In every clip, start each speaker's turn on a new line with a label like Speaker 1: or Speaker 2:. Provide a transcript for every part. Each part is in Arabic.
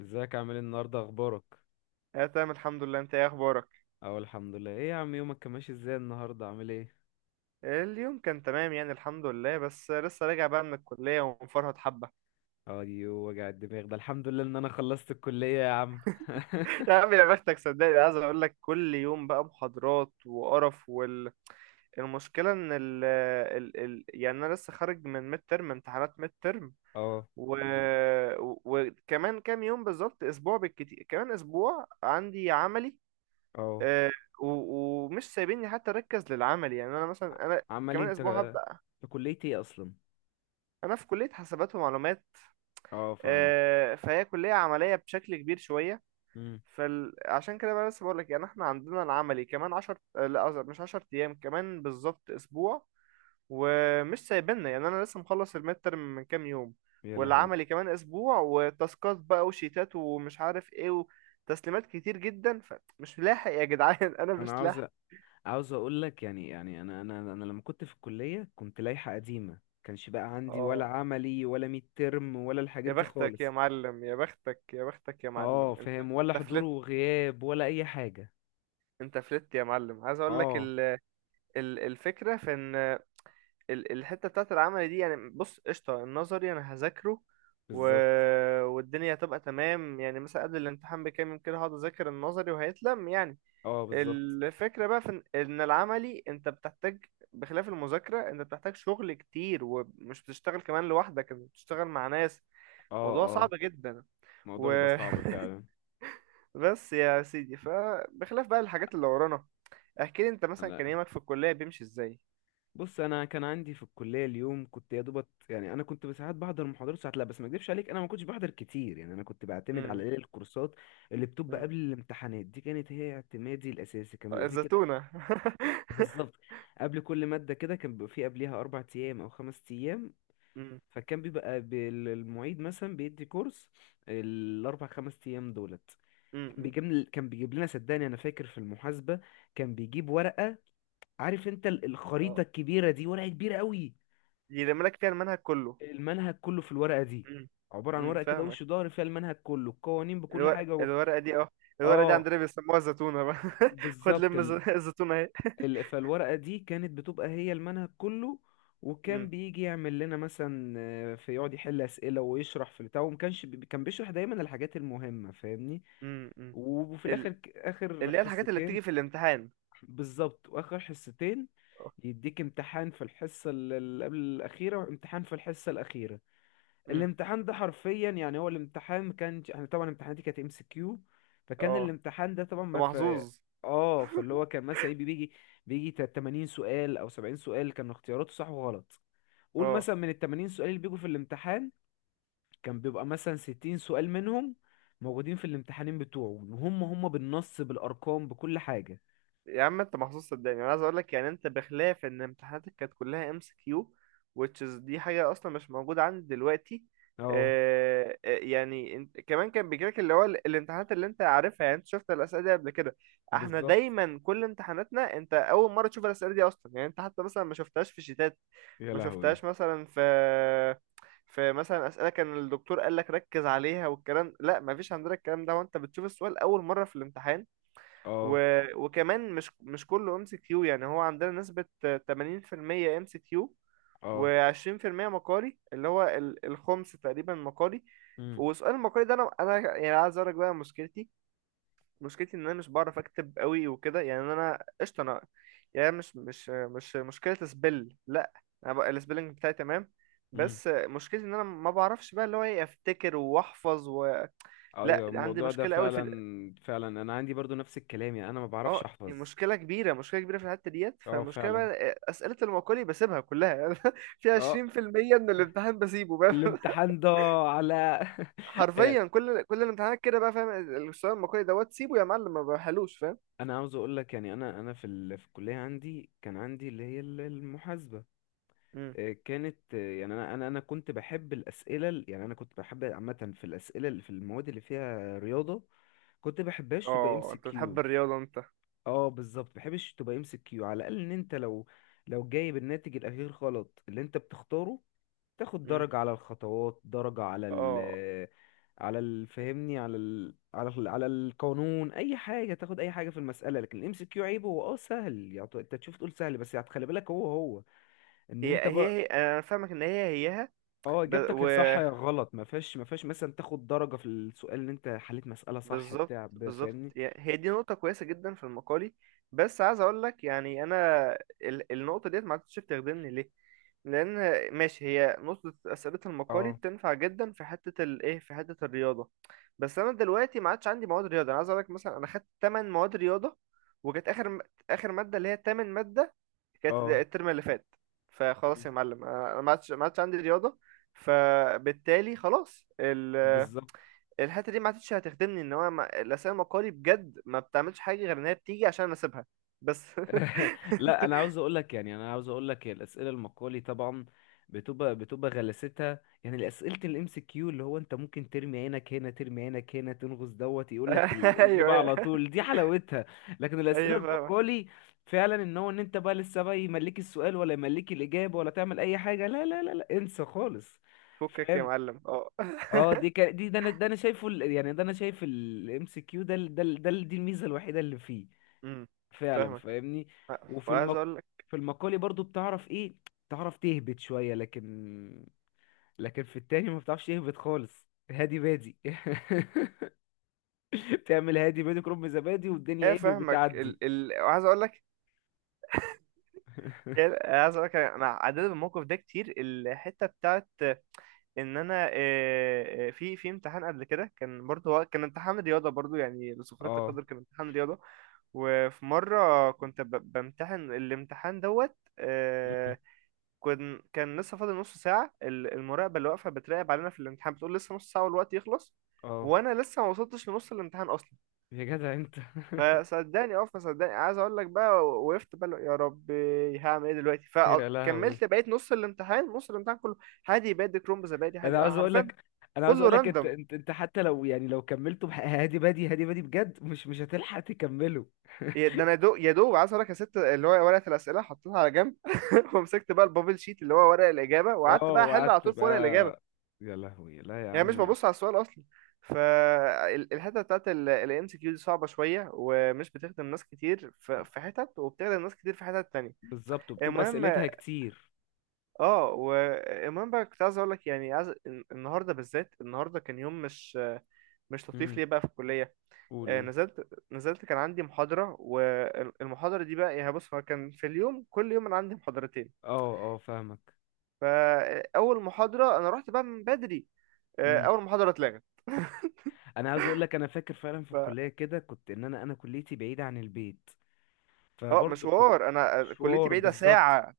Speaker 1: ازيك؟ عامل ايه النهارده؟ اخبارك؟
Speaker 2: اه تمام، الحمد لله. انت ايه اخبارك؟
Speaker 1: اه الحمد لله. ايه يا عم يومك كان ماشي ازاي النهارده؟ عامل ايه؟
Speaker 2: اليوم كان تمام يعني، الحمد لله، بس لسه راجع بقى من الكليه ومفرهد حبه.
Speaker 1: ايوه وجع الدماغ ده، الحمد لله ان انا خلصت الكليه يا عم.
Speaker 2: يا عم يا بختك، صدقني. عايز اقول لك كل يوم بقى محاضرات وقرف المشكلة ان ال ال ال يعني انا لسه خارج من ميد ترم، امتحانات ميد ترم.
Speaker 1: اه.
Speaker 2: و... وكمان كام يوم، بالظبط اسبوع، بالكتير كمان اسبوع عندي عملي.
Speaker 1: اه.
Speaker 2: آه، و... ومش سايبيني حتى اركز للعمل. يعني انا مثلا
Speaker 1: عمال إيه
Speaker 2: كمان
Speaker 1: انت؟
Speaker 2: اسبوع هبدأ.
Speaker 1: في كليه ايه اصلا؟
Speaker 2: انا في كلية حسابات ومعلومات،
Speaker 1: اه فاهمك.
Speaker 2: فهي كلية عملية بشكل كبير شوية.
Speaker 1: امم.
Speaker 2: فعشان كده بقى لسه بقولك يعني احنا عندنا العملي كمان عشر، لا قصدي مش عشر أيام، كمان بالظبط أسبوع. ومش سايبنا يعني. أنا لسه مخلص الميد ترم من كام يوم،
Speaker 1: يا لهوي.
Speaker 2: والعملي كمان أسبوع، وتاسكات بقى وشيتات ومش عارف ايه، وتسليمات كتير جدا. فمش لاحق يا جدعان. أنا
Speaker 1: انا
Speaker 2: مش لاحق.
Speaker 1: عاوز اقول لك، يعني انا لما كنت في الكليه كنت لائحه قديمه. كانش بقى عندي ولا
Speaker 2: اه
Speaker 1: عملي ولا ميد ترم ولا الحاجات
Speaker 2: يا
Speaker 1: دي
Speaker 2: بختك يا
Speaker 1: خالص.
Speaker 2: معلم، يا بختك، يا بختك يا
Speaker 1: اه
Speaker 2: معلم. انت
Speaker 1: فاهم، ولا
Speaker 2: انت
Speaker 1: حضور
Speaker 2: فلت.
Speaker 1: وغياب ولا اي حاجه.
Speaker 2: انت فلت يا معلم. عايز اقول لك
Speaker 1: اه
Speaker 2: الفكرة في ان الحتة بتاعت العمل دي، يعني بص، قشطة، النظري أنا هذاكره، و...
Speaker 1: بالظبط.
Speaker 2: والدنيا هتبقى تمام. يعني مثلا قبل الامتحان بكام يوم كده هقعد أذاكر النظري وهيتلم يعني.
Speaker 1: اه بالظبط.
Speaker 2: الفكرة بقى في إن العملي أنت بتحتاج، بخلاف المذاكرة، أنت بتحتاج شغل كتير، ومش بتشتغل كمان لوحدك، أنت بتشتغل مع ناس. موضوع صعب
Speaker 1: اه
Speaker 2: جدا.
Speaker 1: الموضوع
Speaker 2: و...
Speaker 1: بيبقى صعب فعلا.
Speaker 2: بس يا سيدي، فبخلاف بقى الحاجات اللي ورانا، احكي لي أنت مثلا
Speaker 1: انا
Speaker 2: كان يومك في الكلية بيمشي إزاي؟
Speaker 1: بص، انا كان عندي في الكليه، اليوم كنت يا دوبت، يعني انا كنت ساعات بحضر محاضرات ساعات لا، بس ما اكدبش عليك انا ما كنتش بحضر كتير، يعني انا كنت بعتمد على
Speaker 2: امم
Speaker 1: ايه، الكورسات اللي بتبقى قبل الامتحانات دي كانت هي اعتمادي الاساسي، كان بيبقى فيه كده.
Speaker 2: الزتونة.
Speaker 1: بالظبط، قبل كل ماده كده كان بيبقى فيه قبليها اربع ايام او خمس ايام.
Speaker 2: مم.
Speaker 1: فكان المعيد مثلا بيدي كورس الاربع خمس ايام دولت،
Speaker 2: مم.
Speaker 1: كان
Speaker 2: مم.
Speaker 1: بيجيب كان بيجيب لنا، صدقني انا فاكر في المحاسبه كان بيجيب ورقه. عارف انت
Speaker 2: اه،
Speaker 1: الخريطة الكبيرة دي؟ ورقة كبيرة قوي.
Speaker 2: يرمي لك فيها المنهج كله.
Speaker 1: المنهج كله في الورقة دي،
Speaker 2: مم.
Speaker 1: عبارة عن
Speaker 2: مم.
Speaker 1: ورقة كده
Speaker 2: فاهمك.
Speaker 1: وش ظهر فيها المنهج كله، القوانين بكل
Speaker 2: الورق
Speaker 1: حاجة
Speaker 2: الورقة دي، اه. الورقة دي
Speaker 1: اه
Speaker 2: عندنا بيسموها الزتونة بقى. خد
Speaker 1: بالظبط.
Speaker 2: لم الزتونة اهي.
Speaker 1: فالورقة دي كانت بتبقى هي المنهج كله. وكان
Speaker 2: مم.
Speaker 1: بيجي يعمل لنا مثلا في يقعد يحل أسئلة ويشرح في البتاع، كان بيشرح دايما الحاجات المهمة، فاهمني.
Speaker 2: مم. مم.
Speaker 1: وفي
Speaker 2: ال-
Speaker 1: آخر
Speaker 2: اللي هي الحاجات اللي
Speaker 1: حصتين.
Speaker 2: بتيجي في الامتحان.
Speaker 1: بالظبط، وآخر حصتين
Speaker 2: اه.
Speaker 1: يديك امتحان في الحصة اللي قبل الأخيرة وامتحان في الحصة الأخيرة.
Speaker 2: مم.
Speaker 1: الامتحان ده حرفيا، يعني هو الامتحان ما كانش، احنا طبعا امتحاناتي كانت ام سي كيو، فكان
Speaker 2: اه.
Speaker 1: الامتحان ده طبعا
Speaker 2: انت
Speaker 1: ما في.
Speaker 2: محظوظ.
Speaker 1: اه فاللي هو كان مثلا 80 سؤال او 70 سؤال، كانوا اختياراته صح وغلط. قول
Speaker 2: اه
Speaker 1: مثلا من ال 80 سؤال اللي بيجوا في الامتحان كان بيبقى مثلا 60 سؤال منهم موجودين في الامتحانين بتوعه، وهم هم بالنص بالارقام بكل حاجة.
Speaker 2: يا عم انت محظوظ، صدقني. انا عايز اقول لك يعني، انت بخلاف ان امتحاناتك كانت كلها ام سي كيو، which is دي حاجه اصلا مش موجوده عندي دلوقتي.
Speaker 1: اه
Speaker 2: يعني انت كمان كان بيجيلك اللي هو الامتحانات اللي انت عارفها. يعني انت شفت الاسئله دي قبل كده. احنا
Speaker 1: بالظبط.
Speaker 2: دايما كل امتحاناتنا انت اول مره تشوف الاسئله دي اصلا. يعني انت حتى مثلا ما شفتهاش في شيتات،
Speaker 1: يا
Speaker 2: ما
Speaker 1: لهوي.
Speaker 2: شفتهاش مثلا في مثلا اسئله كان الدكتور قال لك ركز عليها والكلام. لا، ما فيش عندنا الكلام ده، وانت بتشوف السؤال اول مره في الامتحان. و...
Speaker 1: اه.
Speaker 2: وكمان مش كله ام سي كيو. يعني هو عندنا نسبة 80% ام سي كيو
Speaker 1: اه.
Speaker 2: و20% مقالي، اللي هو الخمس تقريبا مقالي. وسؤال المقالي ده انا، يعني عايز اقول لك بقى مشكلتي. مشكلتي ان انا مش بعرف اكتب قوي وكده. يعني انا قشطه، انا يعني مش مشكله سبل، لا. انا بقى السبيلنج بتاعي تمام.
Speaker 1: امم.
Speaker 2: بس مشكلتي ان انا ما بعرفش بقى اللي هو ايه، افتكر واحفظ لا
Speaker 1: ايوه
Speaker 2: عندي
Speaker 1: الموضوع ده
Speaker 2: مشكله قوي في،
Speaker 1: فعلا فعلا، انا عندي برضو نفس الكلام، يعني انا ما بعرفش
Speaker 2: اه،
Speaker 1: احفظ.
Speaker 2: مشكلة كبيرة، مشكلة كبيرة في الحتة ديت.
Speaker 1: اه
Speaker 2: فالمشكلة
Speaker 1: فعلا.
Speaker 2: بقى أسئلة المقالي بسيبها كلها يعني. في
Speaker 1: اه.
Speaker 2: 20% من الامتحان بسيبه بقى.
Speaker 1: الامتحان ده على. يعني
Speaker 2: حرفيا، كل الامتحانات كده بقى، فاهم؟ السؤال المقالي دوت سيبه يا معلم، ما بحلوش، فاهم.
Speaker 1: انا عاوز اقول لك، يعني انا في في الكليه عندي، كان عندي اللي هي المحاسبه.
Speaker 2: مم.
Speaker 1: كانت يعني انا كنت بحب يعني انا كنت بحب عامه في الاسئله اللي في المواد اللي فيها رياضه، كنت بحبهاش تبقى ام
Speaker 2: اه،
Speaker 1: سي
Speaker 2: انت بتحب
Speaker 1: كيو.
Speaker 2: الرياضة انت.
Speaker 1: اه بالظبط، بحبش تبقى ام سي كيو. على الاقل ان انت لو لو جايب الناتج الاخير غلط اللي انت بتختاره، تاخد
Speaker 2: مم.
Speaker 1: درجة على الخطوات، درجة على ال
Speaker 2: اه،
Speaker 1: على فاهمني، على ال على ال على القانون، اي حاجة تاخد اي حاجة في المسألة. لكن الام سي كيو عيبه هو اه سهل، يعني انت تشوف تقول سهل، بس يعني خلي بالك هو هو ان
Speaker 2: هي
Speaker 1: انت
Speaker 2: هي
Speaker 1: بر...
Speaker 2: هي انا فاهمك ان هي هيها.
Speaker 1: اه
Speaker 2: ب...
Speaker 1: اجابتك يا
Speaker 2: و...
Speaker 1: صح يا غلط، ما فيهاش مثلا تاخد درجة في السؤال ان انت حليت مسألة صح،
Speaker 2: بالظبط، بالظبط،
Speaker 1: فاهمني.
Speaker 2: هي دي نقطة كويسة جدا في المقالي. بس عايز اقول لك يعني، انا النقطة ديت ما عادتش بتخدمني. ليه؟ لان ماشي، هي نقطة أسئلة المقالي
Speaker 1: اه.
Speaker 2: بتنفع جدا في حتة الايه، في حتة الرياضة، بس انا دلوقتي ما عادش عندي مواد رياضة. انا عايز اقول لك مثلا انا خدت 8 مواد رياضة، وكانت اخر مادة اللي هي تامن مادة كانت
Speaker 1: اه.
Speaker 2: الترم اللي فات. فخلاص
Speaker 1: مم.
Speaker 2: يا معلم، أنا ما عادش عندي رياضة، فبالتالي خلاص،
Speaker 1: بالظبط.
Speaker 2: الحته دي ما عادتش هتخدمني. ان هو ما... الاسئله المقالي بجد ما بتعملش حاجه، غير ان هي بتيجي عشان انا اسيبها بس.
Speaker 1: لا انا عاوز اقول لك، يعني انا عاوز اقول لك الاسئله المقالي طبعا بتبقى غلستها. يعني اسئله الام سي كيو اللي هو انت ممكن ترمي عينك هنا ترمي عينك هنا تنغص دوت يقول لك
Speaker 2: ايوه،
Speaker 1: الاجابه
Speaker 2: ايوه،
Speaker 1: على طول، دي حلاوتها. لكن الاسئله
Speaker 2: ايوه، فاهمك.
Speaker 1: المقالي فعلا، ان هو ان انت بقى لسه بقى يملك السؤال ولا يملك الاجابه ولا تعمل اي حاجه، لا لا لا لا انسى خالص.
Speaker 2: فكك يا
Speaker 1: فاهم.
Speaker 2: معلم، اه.
Speaker 1: اه دي كا... دي ده انا ده انا شايفه ال... يعني ده انا شايف الام سي كيو ده دي الميزه الوحيده اللي فيه.
Speaker 2: امم
Speaker 1: فعلا،
Speaker 2: فاهمك،
Speaker 1: فاهمني. وفي
Speaker 2: وعايز
Speaker 1: المق...
Speaker 2: اقول لك،
Speaker 1: في المقالي برضو بتعرف ايه، بتعرف تهبط شوية، لكن في التاني ما بتعرفش تهبط خالص، هادي بادي. بتعمل هادي بادي كرم زبادي والدنيا
Speaker 2: ايه،
Speaker 1: ايه
Speaker 2: فاهمك،
Speaker 1: بتعدي.
Speaker 2: وعايز اقول لك، إيه، عايز اقول لك، انا عديت بالموقف ده كتير. الحته بتاعت ان انا، في امتحان قبل كده كان برضه، هو كان امتحان رياضه برضه، يعني لسخريه
Speaker 1: اه.
Speaker 2: القدر كان امتحان رياضه. وفي مره كنت بمتحن الامتحان دوت،
Speaker 1: مم.
Speaker 2: كان لسه فاضل نص ساعه. المراقبه اللي واقفه بتراقب علينا في الامتحان بتقول لسه نص ساعه والوقت يخلص،
Speaker 1: اه.
Speaker 2: وانا لسه ما وصلتش لنص الامتحان اصلا.
Speaker 1: يا جدع انت.
Speaker 2: فصدقني، عايز اقول لك بقى، وقفت بقى، يا ربي هعمل ايه دلوقتي؟
Speaker 1: يا لهوي.
Speaker 2: فكملت بقيت نص الامتحان، كله هادي بادي كرومب زبادي،
Speaker 1: انا
Speaker 2: هادي
Speaker 1: عاوز اقول
Speaker 2: حرفيا.
Speaker 1: لك، انا عاوز
Speaker 2: كله
Speaker 1: اقول لك انت
Speaker 2: راندوم.
Speaker 1: انت حتى لو، يعني لو كملته هادي بادي هادي بادي بجد مش مش هتلحق تكمله.
Speaker 2: ده انا دو يا دوب، عايز اقولك يا ست، اللي هو ورقه الاسئله حطيتها على جنب. ومسكت بقى البابل شيت، اللي هو ورق الاجابه، وقعدت
Speaker 1: اه
Speaker 2: بقى احل على
Speaker 1: وقعدت
Speaker 2: طول في ورق الاجابه.
Speaker 1: بقى. يا لهوي. لا يا
Speaker 2: يعني مش
Speaker 1: عم.
Speaker 2: ببص على السؤال اصلا. فالحته بتاعت الام سي كيو دي صعبه شويه، ومش بتخدم ناس كتير في حتت، وبتخدم ناس كتير في حتت تانية.
Speaker 1: بالظبط، وبتبقى
Speaker 2: المهم.
Speaker 1: اسئلتها كتير.
Speaker 2: اه، والمهم بقى، كنت عايز اقول لك يعني، عايز، النهارده بالذات، النهارده كان يوم مش لطيف
Speaker 1: امم.
Speaker 2: ليه بقى في الكلية.
Speaker 1: قول قول.
Speaker 2: نزلت، كان عندي محاضرة، والمحاضرة دي بقى يعني، بص، هو كان في اليوم، كل يوم أنا عندي محاضرتين.
Speaker 1: اه. اه فاهمك.
Speaker 2: فأول محاضرة أنا رحت بقى من بدري.
Speaker 1: امم.
Speaker 2: أول محاضرة اتلغت.
Speaker 1: انا عايز اقول لك انا فاكر فعلا في
Speaker 2: ف
Speaker 1: الكليه كده كنت، ان انا كليتي بعيده عن البيت،
Speaker 2: اه،
Speaker 1: فبرضه كنت
Speaker 2: مشوار. أنا كليتي
Speaker 1: مشوار،
Speaker 2: بعيدة
Speaker 1: بالظبط.
Speaker 2: ساعة.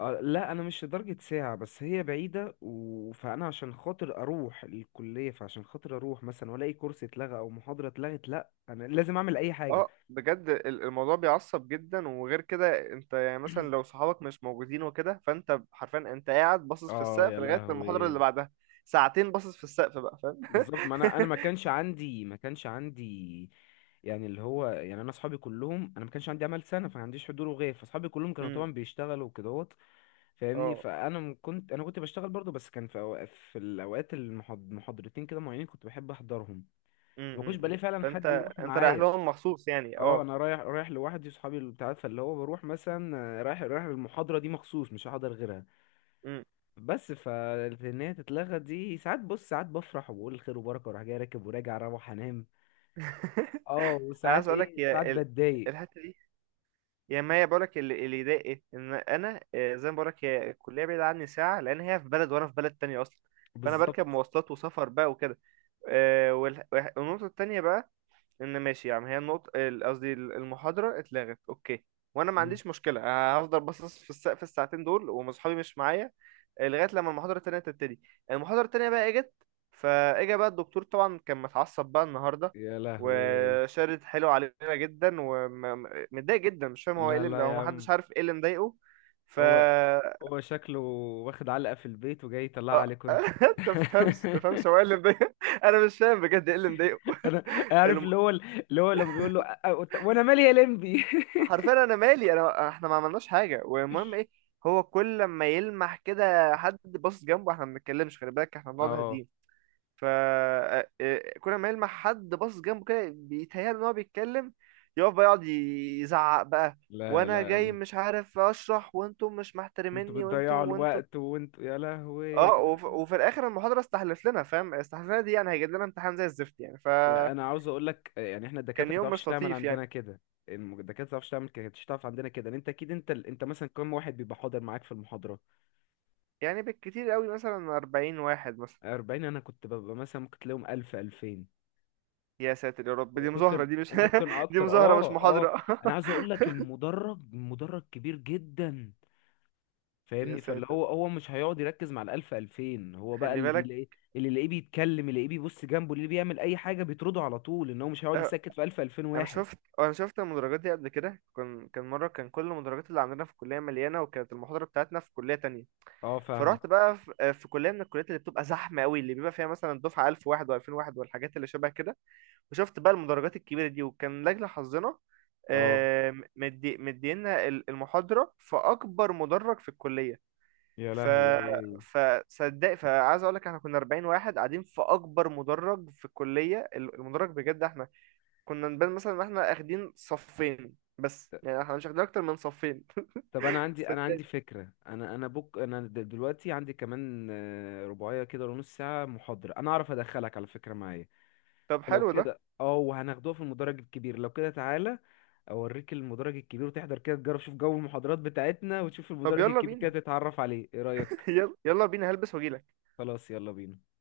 Speaker 1: لا انا مش لدرجه ساعه، بس هي بعيده فانا عشان خاطر اروح الكليه، فعشان خاطر اروح مثلا والاقي كورس اتلغى او محاضره اتلغت، لا انا لازم اعمل اي حاجه.
Speaker 2: اه بجد، الموضوع بيعصب جدا. وغير كده انت، يعني مثلا لو صحابك مش موجودين وكده، فانت حرفيا انت قاعد باصص في
Speaker 1: اه.
Speaker 2: السقف
Speaker 1: يا
Speaker 2: لغاية المحاضرة اللي
Speaker 1: لهوي.
Speaker 2: بعدها. ساعتين باصص في السقف بقى، فاهم.
Speaker 1: بالظبط، ما انا ما كانش عندي يعني اللي هو، يعني انا اصحابي كلهم، انا ما كانش عندي عمل سنه، فما عنديش حضور وغياب، فاصحابي كلهم كانوا
Speaker 2: امم
Speaker 1: طبعا بيشتغلوا وكدهوت، فاهمني.
Speaker 2: اه.
Speaker 1: فانا كنت بشتغل برضو، بس كان في أوقات، في الاوقات المحاضرتين كده معينين كنت بحب احضرهم، فما كنتش
Speaker 2: أمم، أمم.
Speaker 1: بلاقي فعلا
Speaker 2: فانت،
Speaker 1: حد يروح
Speaker 2: انت رايح
Speaker 1: معايا.
Speaker 2: لهم مخصوص يعني،
Speaker 1: اه
Speaker 2: اه.
Speaker 1: انا رايح لوحدي، صحابي اللي بتاع، فاللي هو بروح مثلا رايح المحاضره دي مخصوص، مش هحضر غيرها.
Speaker 2: مم.
Speaker 1: بس فان هي تتلغى دي، ساعات بص ساعات بفرح وبقول خير وبركه وراح جاي راكب وراجع اروح انام. اه
Speaker 2: انا عايز
Speaker 1: وساعات
Speaker 2: اقول لك
Speaker 1: ايه ساعات
Speaker 2: يا
Speaker 1: بتضايق.
Speaker 2: الحته دي، يا ما هي. بقول لك اللي ضايق، ان انا زي ما بقول لك هي الكليه بعيده عني ساعه، لان هي في بلد وانا في بلد تانية اصلا، فانا
Speaker 1: بالظبط.
Speaker 2: بركب مواصلات وسفر بقى وكده. والنقطه التانية بقى، ان ماشي يا عم هي النقطة قصدي المحاضرة اتلغت، اوكي، وانا ما
Speaker 1: مم.
Speaker 2: عنديش مشكلة، أنا هفضل باصص في السقف الساعتين دول ومصحابي مش معايا، لغاية لما المحاضرة التانية تبتدي. المحاضرة التانية بقى اجت، فاجا بقى الدكتور طبعا، كان متعصب بقى النهاردة،
Speaker 1: يا لهوي.
Speaker 2: وشارد حلو علينا جدا ومتضايق جدا. مش فاهم هو ايه
Speaker 1: لا
Speaker 2: اللي مضايقه،
Speaker 1: لا
Speaker 2: هو
Speaker 1: يا عم.
Speaker 2: محدش عارف ايه اللي مضايقه. ف
Speaker 1: هو هو شكله واخد علقة في البيت وجاي يطلعها
Speaker 2: آه،
Speaker 1: عليك انت.
Speaker 2: تفهمش هو ايه اللي مضايقه. انا مش فاهم بجد ايه اللي مضايقه.
Speaker 1: انا عارف اللي هو اللي هو لما بيقول له وانا مالي يا لمبي".
Speaker 2: حرفيا، انا مالي؟ انا، احنا ما عملناش حاجه، والمهم ايه. هو كل ما يلمح كده حد باصص جنبه، احنا ما بنتكلمش، خلي بالك، احنا بنقعد
Speaker 1: اه.
Speaker 2: هاديين. ف آه، آه، كل ما يلمح حد باصص جنبه كده بيتهيأله ان هو بيتكلم، يقف بقى يقعد يزعق بقى،
Speaker 1: لا
Speaker 2: وانا
Speaker 1: لا يا
Speaker 2: جاي
Speaker 1: عم.
Speaker 2: مش عارف اشرح، وانتم مش
Speaker 1: انتوا
Speaker 2: محترميني،
Speaker 1: بتضيعوا
Speaker 2: وانتم وانتم.
Speaker 1: الوقت وانتوا يا لهوي.
Speaker 2: اه وفي الاخر المحاضره استحلف لنا، فاهم، استحلف لنا دي يعني هيجيب لنا امتحان زي الزفت يعني.
Speaker 1: لا،
Speaker 2: فكان
Speaker 1: انا عاوز اقول لك، يعني احنا الدكاتره ما
Speaker 2: يوم
Speaker 1: بتعرفش
Speaker 2: مش
Speaker 1: تعمل
Speaker 2: لطيف
Speaker 1: عندنا
Speaker 2: يعني.
Speaker 1: كده. الدكاتره ما بتعرفش تعمل كده، مش تعرف عندنا كده. ان انت اكيد انت انت مثلا كم واحد بيبقى حاضر معاك في المحاضره؟
Speaker 2: يعني بالكتير قوي مثلا 40 واحد مثلا.
Speaker 1: 40؟ انا كنت ببقى مثلا ممكن تلاقيهم 1000 2000،
Speaker 2: يا ساتر يا رب، دي مظاهرة
Speaker 1: وممكن
Speaker 2: دي مش،
Speaker 1: وممكن
Speaker 2: دي
Speaker 1: اكتر.
Speaker 2: مظاهرة مش
Speaker 1: اه. اه.
Speaker 2: محاضرة.
Speaker 1: انا عايز اقول لك المدرج، المدرج كبير جدا،
Speaker 2: يا
Speaker 1: فاهمني، فاللي
Speaker 2: ساتر،
Speaker 1: هو هو مش هيقعد يركز مع الألف 2000، هو بقى
Speaker 2: خلي
Speaker 1: اللي
Speaker 2: بالك.
Speaker 1: بيلاقيه اللي يلاقيه بيتكلم، اللي يلاقيه بيبص جنبه، اللي بيعمل اي حاجه بيطرده على طول، ان هو مش هيقعد
Speaker 2: آه،
Speaker 1: يسكت في 1000 2000 واحد.
Speaker 2: انا شفت المدرجات دي قبل كده، كان مره كل المدرجات اللي عندنا في الكليه مليانه، وكانت المحاضره بتاعتنا في كليه تانية.
Speaker 1: اه
Speaker 2: فرحت
Speaker 1: فاهمك.
Speaker 2: بقى في كليه من الكليات اللي بتبقى زحمه قوي، اللي بيبقى فيها مثلا دفعه 1000 واحد و2000 واحد والحاجات اللي شبه كده. وشفت بقى المدرجات الكبيره دي، وكان لاجل حظنا،
Speaker 1: اه.
Speaker 2: مدينا المحاضره في اكبر مدرج في الكليه.
Speaker 1: يا
Speaker 2: ف
Speaker 1: لهوي.
Speaker 2: فصدق فعايز اقول لك احنا كنا 40 واحد قاعدين في اكبر مدرج في الكليه. المدرج بجد احنا كنا نبان مثلا ان احنا اخدين صفين بس، يعني احنا مش اخدين اكتر من صفين.
Speaker 1: طب انا عندي، انا
Speaker 2: صدقني.
Speaker 1: عندي فكره، انا دلوقتي عندي كمان رباعيه كده، ونص ساعه محاضره انا اعرف ادخلك على، فكره معايا؟
Speaker 2: طب
Speaker 1: فلو
Speaker 2: حلو ده،
Speaker 1: كده اه وهناخدوها في المدرج الكبير، لو كده تعالى اوريك المدرج الكبير وتحضر كده تجرب، شوف جو المحاضرات بتاعتنا، وتشوف
Speaker 2: طب
Speaker 1: المدرج
Speaker 2: يلا
Speaker 1: الكبير
Speaker 2: بينا.
Speaker 1: كده تتعرف عليه، ايه رأيك؟
Speaker 2: يلا، يلا بينا، هلبس واجيلك.
Speaker 1: خلاص يلا بينا.